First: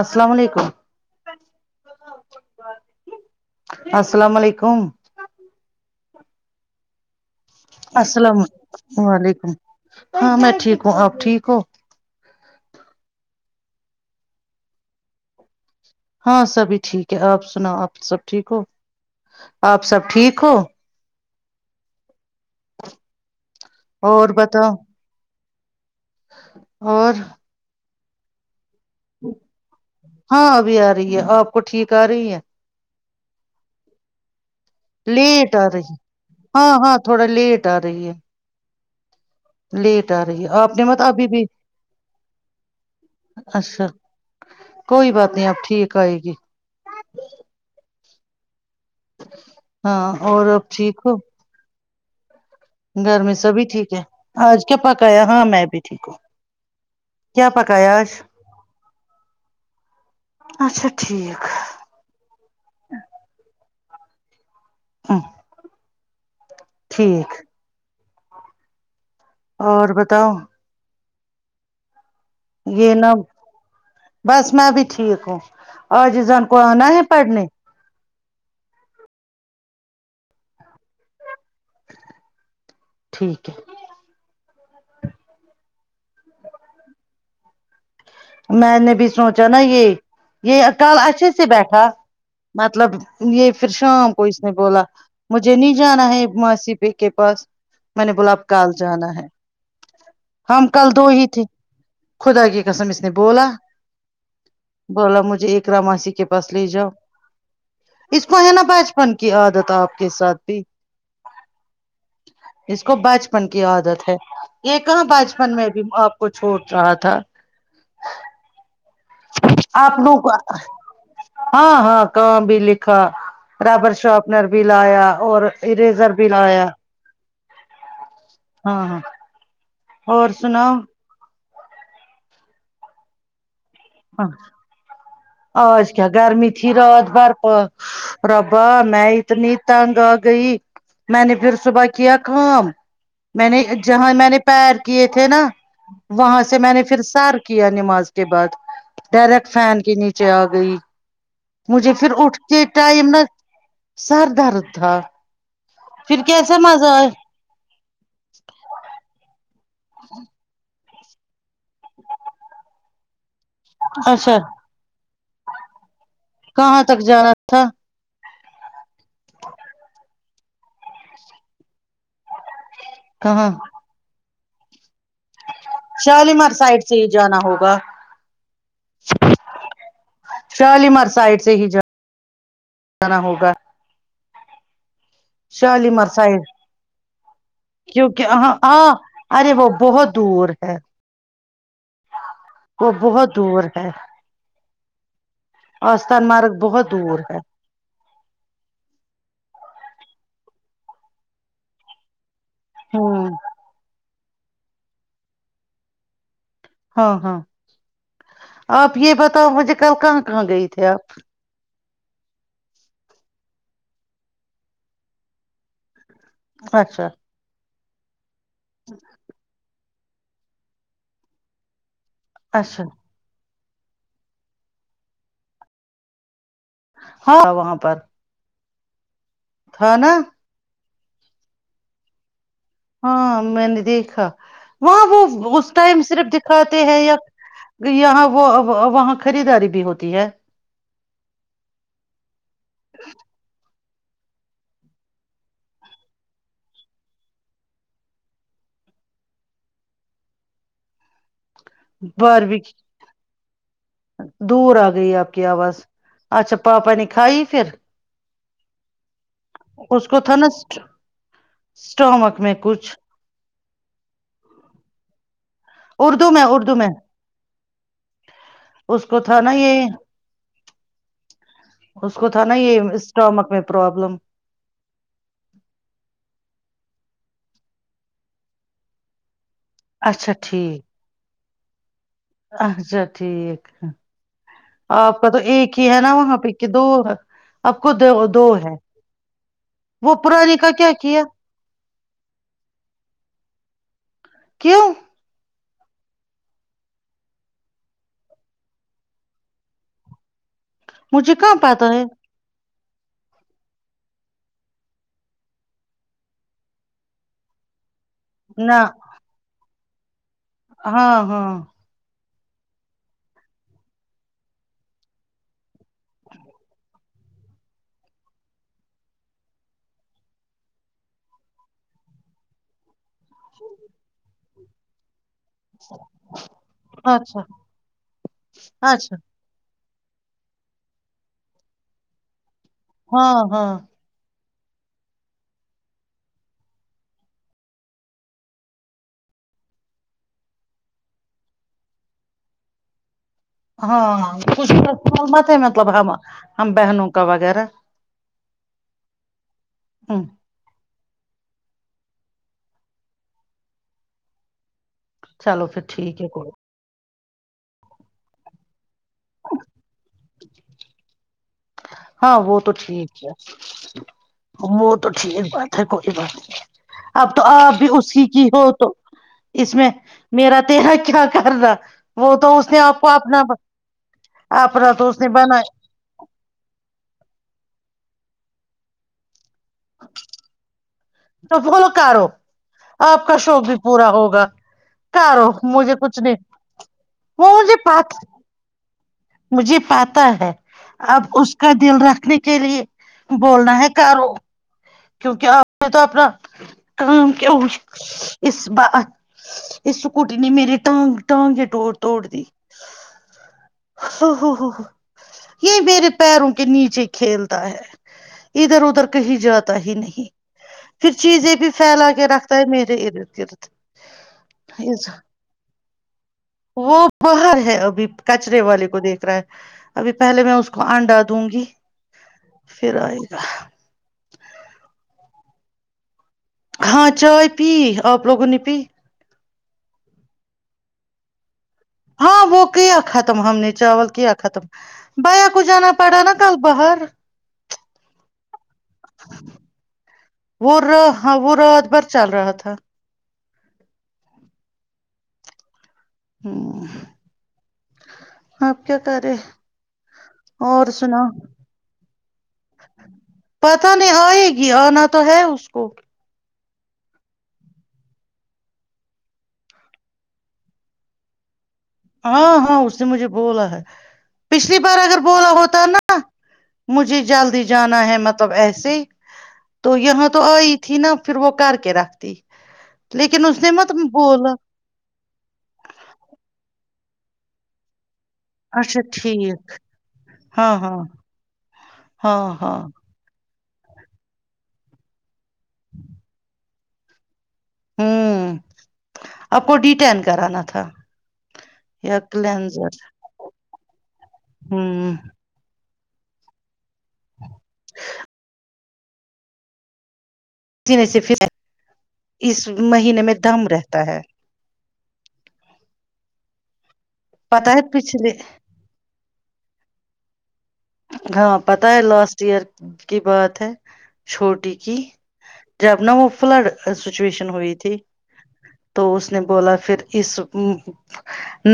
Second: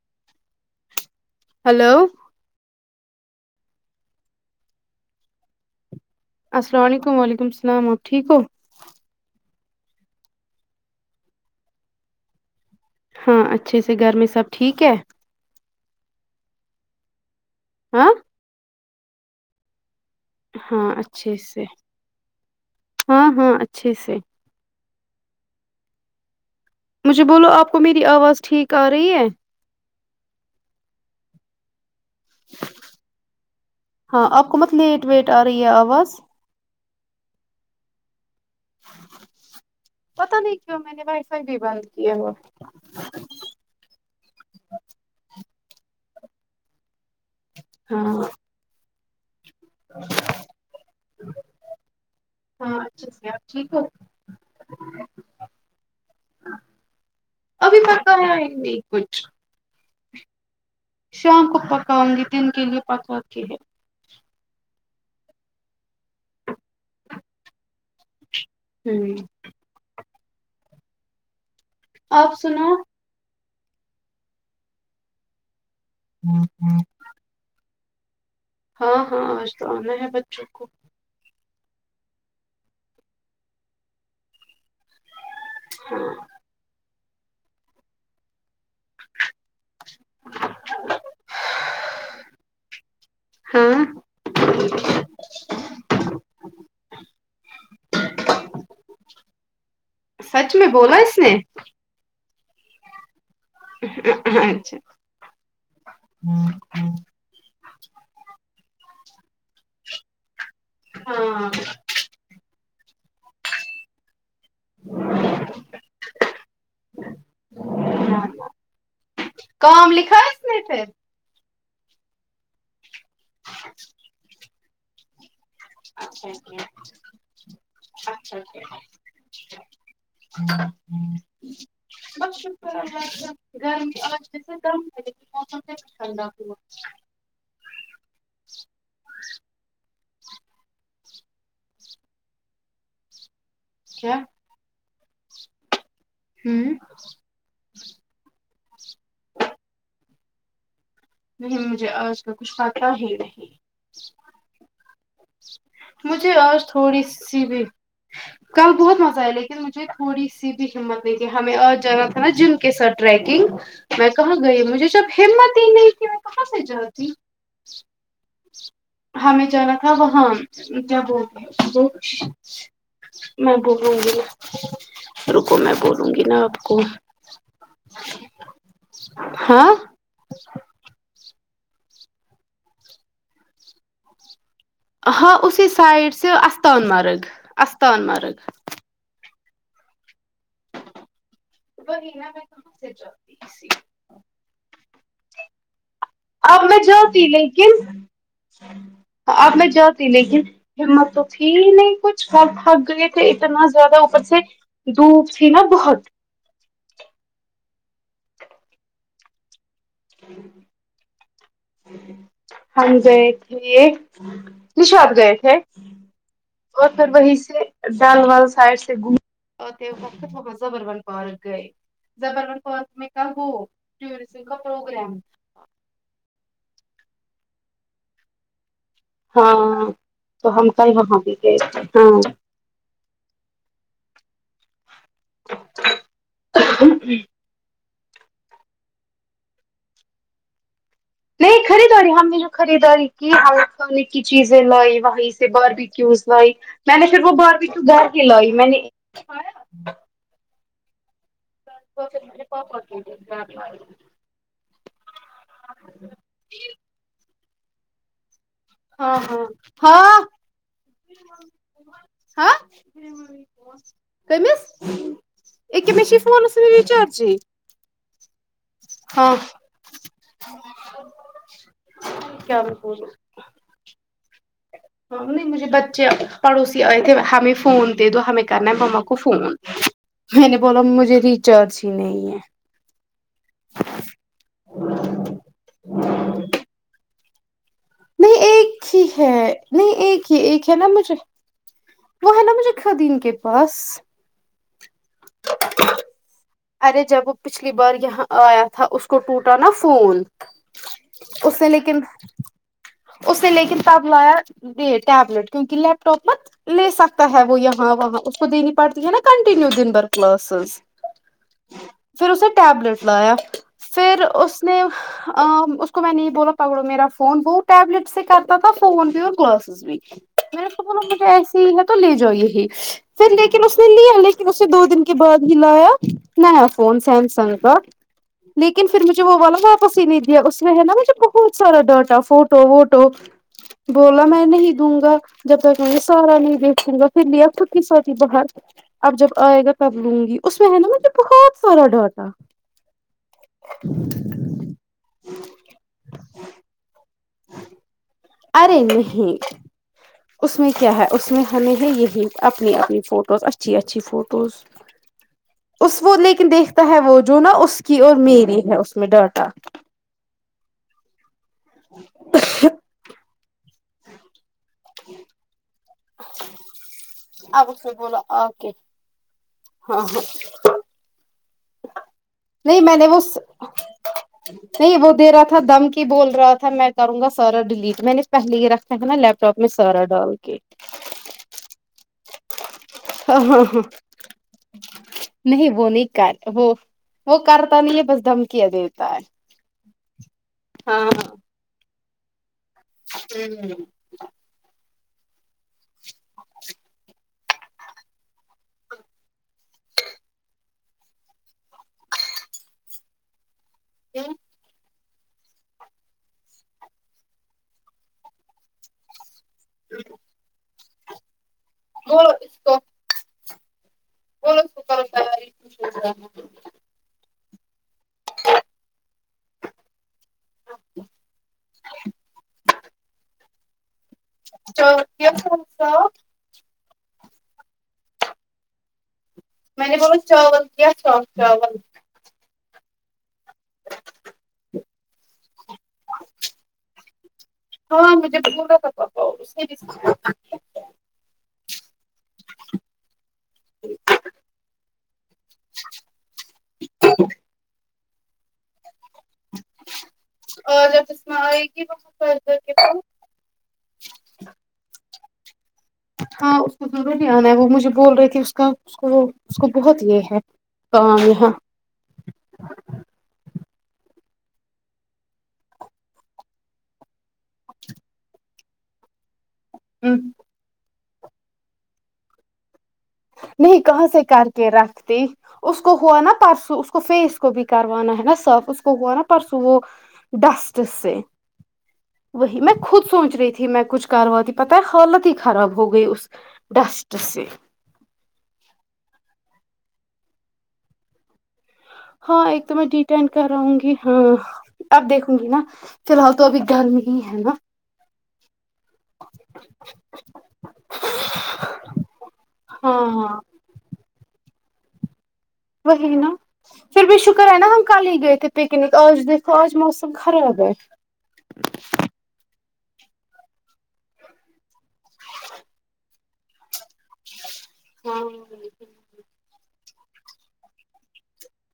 السلام علیکم ہلو السلام علیکم اسلام علیکم وعلیکم السلام آپ ٹھیک ہو السلام وعلیکم ہاں میں ٹھیک ہوں آپ ٹھیک ہو ہاں اچھے سے گھر میں سب ٹھیک ہے ہاں سبھی ٹھیک ہے آپ سنا آپ ہاں سب ٹھیک ہو آپ سب ٹھیک ہو ہاں اچھے سے ہاں ہاں اچھے سے بتاو اور مجھے بولو آپ کو میری آواز ٹھیک آ رہی ہے ہاں ابھی آ رہی ہے آپ کو ٹھیک آ رہی ہے ہاں آپ کو مت لیٹ ویٹ آ رہی ہے آواز ہاں ہاں تھوڑا لیٹ آرہی ہے لیٹ آ پتا رہی ہے نہیں آپ کیوں نے میں مت وائی ابھی فائی بھی بند کیا ہوا اچھا کوئی بات نہیں آب ٹھیک آئے گی ہاں ہاں اور ٹھیک ہو ہاں اچھے گر سے میں آپ سبھی ہو ٹھیک ہے آج کیا پکایا ہاں میں بھی ٹھیک ہوں کیا ابھی پکایا پتا آج ہے ہی نہیں کچھ اچھا ٹھیک شام پکاؤں گی دن کے لیے پکاتی ہے ہاں ٹھیک ہوں اور بتاؤ آپ سنا یہ نہ بس میں بھی ٹھیک ہوں اورجزن کو آنا ہے پڑھنے ہاں ہاں آج تو آنا ہے بچوں کو ٹھیک ہے ہاں میں نے بھی سوچا نا یہ یہ کل اچھے سے بیٹھا مطلب یہ پھر ہاں شام کو اس نے بولا مجھے نہیں جانا ہے ماسی پی کے پاس میں نے بولا اب کل جانا ہے سچ میں ہم کل بولا دو اس ہی نے تھے خدا کی قسم اس نے بولا اچھا بولا مجھے اقرا ماسی کے پاس لے جاؤ اس کو ہے نا بچپن کی عادت آپ کے ساتھ بھی ہاں اس کو بچپن کی عادت ہے یہ کہاں بچپن میں بھی آپ کو چھوٹ رہا تھا [unintelligible] کام آپ لکھا لوگ ہے اس میں سے ہاں ہاں کام بھی لکھا ربر شارپنر بھی لایا اور اریزر بھی اچھا کیا لایا اچھا ہاں ہاں ٹھیک اور سناؤ بس شکراللہ کا گرمی آج ہاں جیسے کم ہے لیکن موسم سے اج کیا ٹھنڈا گرمی ہوا تھی رات بھر ب ربا میں اتنی تنگ آ گئی میں نے پھر صبح کیا کام میں نے جہاں کیا میں نے پیر کیے تھے نا وہاں سے ہوں میں نے پھر سر کیا نماز کے بعد ڈائریکٹ فین کے نیچے آ گئی نہیں مجھے پھر آج کا کچھ اٹھتے پتا ٹائم ہی نا نہیں سر درد تھا پھر مجھے کیسا آج مزہ تھوڑی اے سی بھی کل بہت مزہ آئے لیکن مجھے تھوڑی سی بھی ہمت کہ ہمیں اور جانا تھا نا جم کے ساتھ ٹریکنگ میں کہاں اچھا گئی مجھے جب ہمت ہی نہیں تھی میں کہاں سے تک جاتی جانا تھا ہمیں جانا تھا وہاں جب وہ وہ کہاں میں بولوں گی نہ رکو میں بولوں گی نا شالیمار آپ کو سائڈ سے ہی جانا ہوگا ہاں شالیمار سائڈ سے ہی ج جانا ہوگا ہاں اسی سائڈ سےآستان مارگ آستان کیونکہ مارگ ہاں ہاں ارے وہ بہت دور ہے وہیں ہے میں کہاں وہ سے جلتی بہت دور اسی ہے آستان مارگ اب میں بہت دور جاتی ہے لیکن اب میں جاتی لیکن ہمت تو تھی نہیں کچھ پ تھک گئے تھے ہوں اتنا زیادہ اوپر سے دھوپ تھی نا بہت ہاں ہاں آپ یہ بتاؤ مجھے کل کہاں کہاں گئی تھے آپ ہم گئے تھے نشاتھ گئے تھے اور پھر اچھا وہیں سے ڈل وال سائڈ سے گوم اور فت فت زبر ون پارک گئے زبر ون اچھا پارک میں کا وہ ٹورزم کا پروگرام ہاں وہاں پر ہاں تھا نا تو ہم کل وہاں بھی گئے تھے ہاں ہاں میں نے دیکھا وہاں وہ اس ٹائم صرف دکھاتے ہیں یا یہاں وہ وا وہاں خریداری بھی ہوتی ہے نہیں خریدا ارے ہم نے جو خریداری کی الیکٹرانک کی چیزیں لائی وہیں سے باربی کیوز لائی میں نے پھر وہ بار بیکیو گھر بھی میں نے میرے باربی کی پاپا کے گھر لائی۔ دور آ گئی آپ کی آواز اچھا پاپا نے کھائی پھر ہاں اس ہاں ہاں کو تھا نا اسٹامک میں ہاں کچھ کمس یہکے م چ اردو میں فونس اردو میں ریچارجی اس کو تھا نا یہ [unintelligible] اس کو تھا نا کیا یہ میں بول اسٹامک میں پرابلم م نہیں مجھے بچے پڑوسی آئے تھے ہمیں فون دے دو ہمیں کرنا ہے مما کو فون اچھا میں نے بولا ٹھیک مجھے ریچارج ہی نہیں ہے اچھا ٹھیک ہے آپ کا تو ایک ہی ہے نا وہاں پہ کہ دو آپ کو دو نہیں دو ایک ہے ہی ہے نہیں وہ ایک ہی پرانی ایک کا ہے نا کیا مجھے کیا وہ ہے نا مجھے خھدین کے پاس کیوں ارے جب وہ پچھلی بار یہاں آیا تھا اس کو ٹوٹا نا فون مجھے کہاں اس نے پتا لیکن ہے اس نے لیکن پاب د ٹیبلیٹ کیونکہ لیپ ٹاپ مت لے سکتا ہے وہ یہاں وہاں خود نہیں نہ پڑھتی ہے نا کنٹنیو دن بھر کلاسز ہاں ہاں پھر اس نے ٹیبلٹس لایا پھر اس نے ا اس کو میں نہیں بولا پکڑو میرا فون وہ ٹیبلیٹ سے کرتا تھا فون بھی اور کالس میں کو بولا مجھے ایس ہی ہے تو لے جا یہی پھر لیکن اس نے لیا لیکن اس دو دن کے بعد ہی لایا نیا فون اچھا سیمسنگ کا لیکن پھر اچھا مجھے وہ والا وا پسی نہیں دیا اس میں ہے نا مجھے بہت سارا ڈاٹا فوٹو ووٹو ہاں ہاں بولا میں نہیں دوں گا جب تک میں نے سارا نہیں دیکھوں گا پھر لیا پک سای باہر اب جب آئے گا تب لوں گی اس میں ہے نا مطلب بہت سارا ڈاٹا ہاں [unintelligible] ک مت ہے مطلب ہم ہم بہنوں کا وغیرہ ارے نہیں ہاں اس میں کیا ہے اس میں ہمیں ہے یہی اپنی اپنی فوٹوز اچھی اچھی فوٹوز چلو پھر اس وہ ٹھیک ہے لیکن کوئی دیکھتا ہے وہ جو نا اس کی اور میری ہے اس میں ڈاٹا ہاں وہ تو ٹھیک ہے وہ تو ٹھیک ب پ کو بات نہیں اب تو آپ اس بھی نے بولا اسی کی ہو اوکے تو اس میں ہاں ہاں میرا تیرا کیا کر رہا نہیں میں نے وہ اپنا نہیں تو وہ اس نے دے رہا تھا بنایا دم کی بول رہا تھا میں کروں گا سارا ڈیلیٹ میں نے پہلے یہ رکھا تھا نا لیپٹاپ میں سارا ڈال کے تو بولا کرو آپ کا ہاں ہاں شوق بھی ہاں پورا ہوگا کارو نہیں وہ مجھے کچھ نہیں کر وہ وہ مجھے کرتا نہیں ہے پات بس دھمکیاں دیتا ہے مجھے پاتا ہے ہاں اب ہاں اس کا دل رکھنے کے لیے بولنا ہے کر ہو کیونکہ آپ نے تو اپنا [unintelligible] کیا ہو اس ب اس سکوٹی نے میری انگ ٹانگے توڑ توڑ دی ہو ہو یہ میرے پیروں کے نیچے کھیلتا ہے ادھر ادھر کہیں جاتا تا ہی نہیں پھر چیزیں بھی پھیلا کے بولو رکھتا اس ہے کو میرے ارد گرد بولو اس کو کرو اچھا [unintelligible] وہ باہر ہے ابھی کچرے والے کو دیکھ رہا ہے ابھی پہلے میں اس کو انڈا دوں گی پھر آئے گا چت فس [unintelligible] ہاں چائے پی آپ لوگوں نے پی میں نے بول چاول کیا چام چاول ہاں وہ کیا ختم ہم نے چاول کیا ختم بایا کو جانا پڑا نا کل باہر ہاں مجھے بھی بولا [unintelligible] کا کا وہ رہو ہاں وہ رات بھر چل رہا تھا ہمم آپ کیا کر رہے اور جب بسمہ آئے گی [unintelligible] وہد کےتا پتہ نہیں آئے گی آنا تو ہے اس کو ہاں اس کو ضروری آنا ہے وہ مجھے بول رہے تھی اس کا اس کو اس کو بہت یہ ہے کام یہاں ہاں ہاں اس نے مجھے بولا ہے پچھلی بار اگر بولا ہوتا نا مجھے جلدی جانا ہے مطلب ایسے تو یہاں تو آئی تھی نا پھر وہ کر کے رکھتی لیکن اس نے نہیں مت کہاں سے کر بولا کے رکھتی اس کو ہوا نا پرسو اس کو فیس کو بھی کروانا ہے نا اس کو اچھا ہوا نا پرسوں ٹھیک وہ ہاں ڈسٹ ہاں سے ہاں وہی میں ہاں خود سوچ رہی تھی تھی میں کچھ کروا تی پتا ہے حالت ہی خراب ہو گئی اس ڈسٹ سے ہوں آپ کو ڈی ٹین کرانا تھا یا ہاں ایک تو میں کلینزر ڈی ٹین کراوں گی ہاں اب ہمم دیکھوں گی نا فی الحال تو ابھی گرمی یہ ہے نا نے سے [inaudible] اس ہاں مہینے میں ہاں دم رہتا ہے وہی نا پھر بھی شکر ہے نا پتہ ہم کال ہی پچھلے گئے تھے پ نی آج دیکھو آج موسم خراب ہے ہاں پتا ہے لاسٹ ایئر کی بات ہے چھوٹی کی جب نہ وہ فلڈ سچویشن ہوئی تھی ہاں تو اس نے بولا پھر اس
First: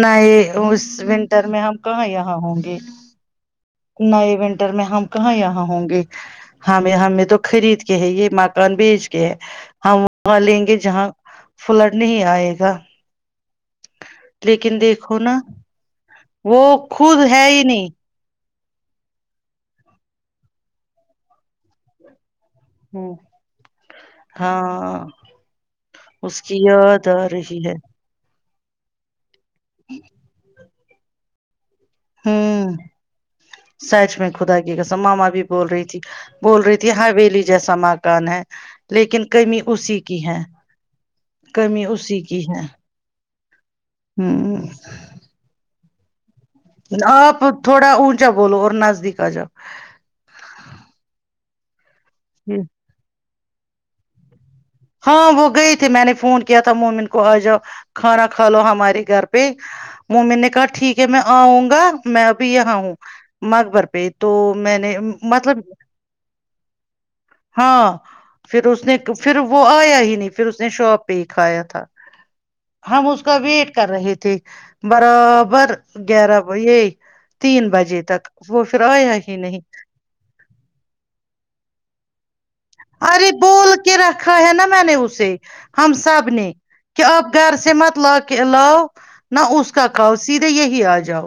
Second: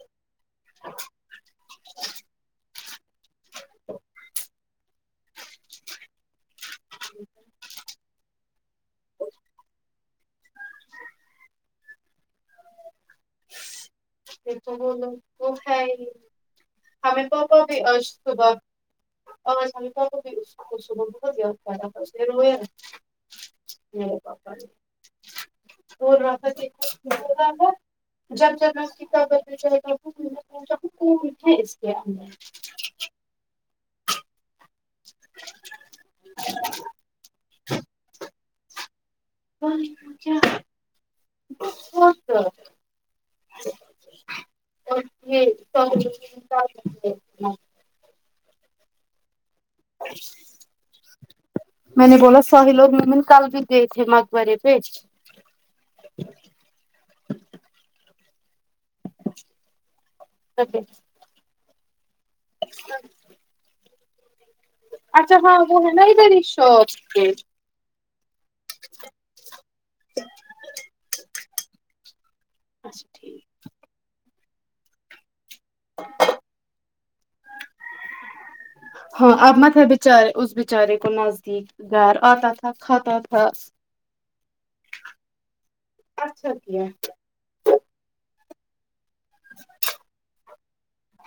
نئے اس ونٹر میں ہم کہاں یہاں ہوں گے نئے ونٹر میں ہم کہاں یہاں ہوں گے ہمیں ہمیں تو خرید کے ہے یہ مکان بیچ کے ہے ہم وہاں لیں گے جہاں فلڈ نہیں آئے گا تو لیکن وہو دیکھو [unintelligible] نا وہ ہے وہ خود ہمیں ہے ہی پاپا بھی نہیں اج صبح اوراں ستا کو بھیح بہت بیات زیادہ پس رہو ہے [unintelligible] ہمم ہاں بول اس رہا تھا کی دیکھو یاد آ بول رہا رہی تھا ہے جب جب [unintelligible] تات اس کے اندر ہوں سچ میں خدا کی قسم ماما بھی بول رہی تھی بول رہی تھی ہویلی جیسا مکان ہے لیکن کمی اسی کی ہے کمی اسی کی کیا ہے ہوں جی [unintelligible] آپ تھوڑا اونچا بولو اور نزدیک آ جاؤ میں نے بولا ساہی لوگ م کل بھی دیکھے مگبرے پج ہاں وہ گئے تھے میں نے فون کیا تھا مومن کو آ جاؤ کھانا کھا لو ہمارے گھر پھر مومن نے کہا ٹھیک ہے میں آؤں گا میں ابھی یہاں ہوں مقبر پہ تو میں نے اچھا مطلب ہاں وہ ہے نا ادھر ہی شاپ پہ ہاں پھر اس نے پھر وہ آیا ہی نہیں پھر اس نے شاپ پہ ہی کھایا تھا ہم اچھا اس کا ٹھیک ویٹ کر رہے تھے برابر گیارہ یہ تین بجے تک وہ پھر ایا ہاں ہی اب نہیں مت ہے بیچارے اس بچارے کو نزدیک گھر آتا تھا کھاتا ارے تھا بول کے رکھا ہے نا میں نے اسے ہم سب نے اچھا کیا کہ اب گھر سے مت لا کے لاؤ نہ اس کا کاؤ سیدھے یہی آ جاؤ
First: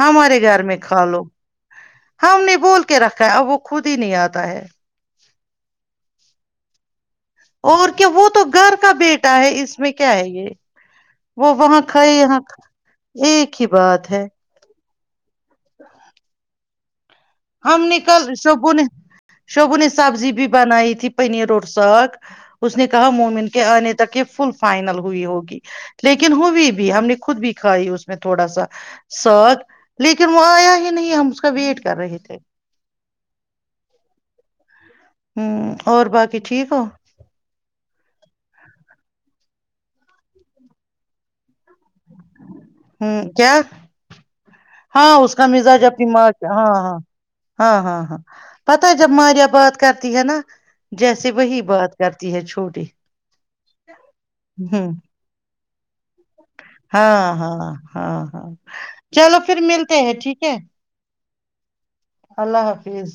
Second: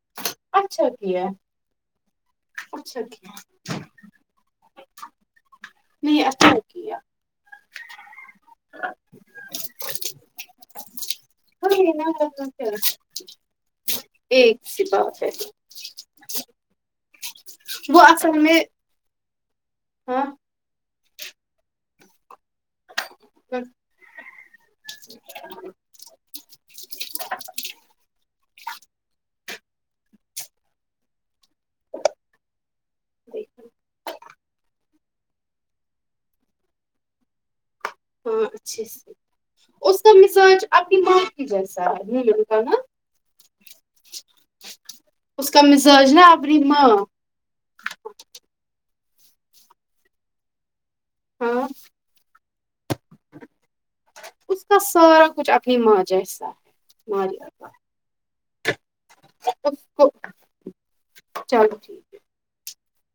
ہمارے گھر میں اچھا کھا لو کیا ہم نے بول کے اچھا رکھا کیا ہے اب وہ خود ہی نہیں آتا ہے نہیں اچھا کیا اور کیا وہ تو گھر کا بیٹا ہے اس میں کیا ہے یہ وہ وہاں کھائے یہاں ایک ہی بات ہے ش پا ہو س [unintelligible] ہم نے کل میں شبو نے شبو نے ہاں سبزی بھی بنائی تھی پنیر اور ساگ اس نے کہا مومن ہاں کے آنے تک یہ فل فائنل ہوئی ہوگی لیکن ہو بھی ہم نے خود بھی کھائی اس میں تھوڑا سا ساک لیکن وہ آیا ہی نہیں ہم اس کا ویٹ کر رہے تھے ہوں اور باقی ٹھیک ہو ہاں اچھے سے اس کا مزاج آپ کی ماں کی جیسا ہے مل کا نا ہمم کیا ہاں اس کا مزاج اپنی ماں کیا ہاں ہاں ہاں ہاں ہاں پتا جب ماریا بات کرتی ہے نا جیسے وہی ہاں بات کرتی ہے چھوٹی اس کا ہوں سارا کچھ اپنی ماں جیسا ہے ہاں ہماری ہاں ہاں ہاں چلو پھر ملتے ہیں ٹھیک ہے چلو ٹھیک اللہ حافظ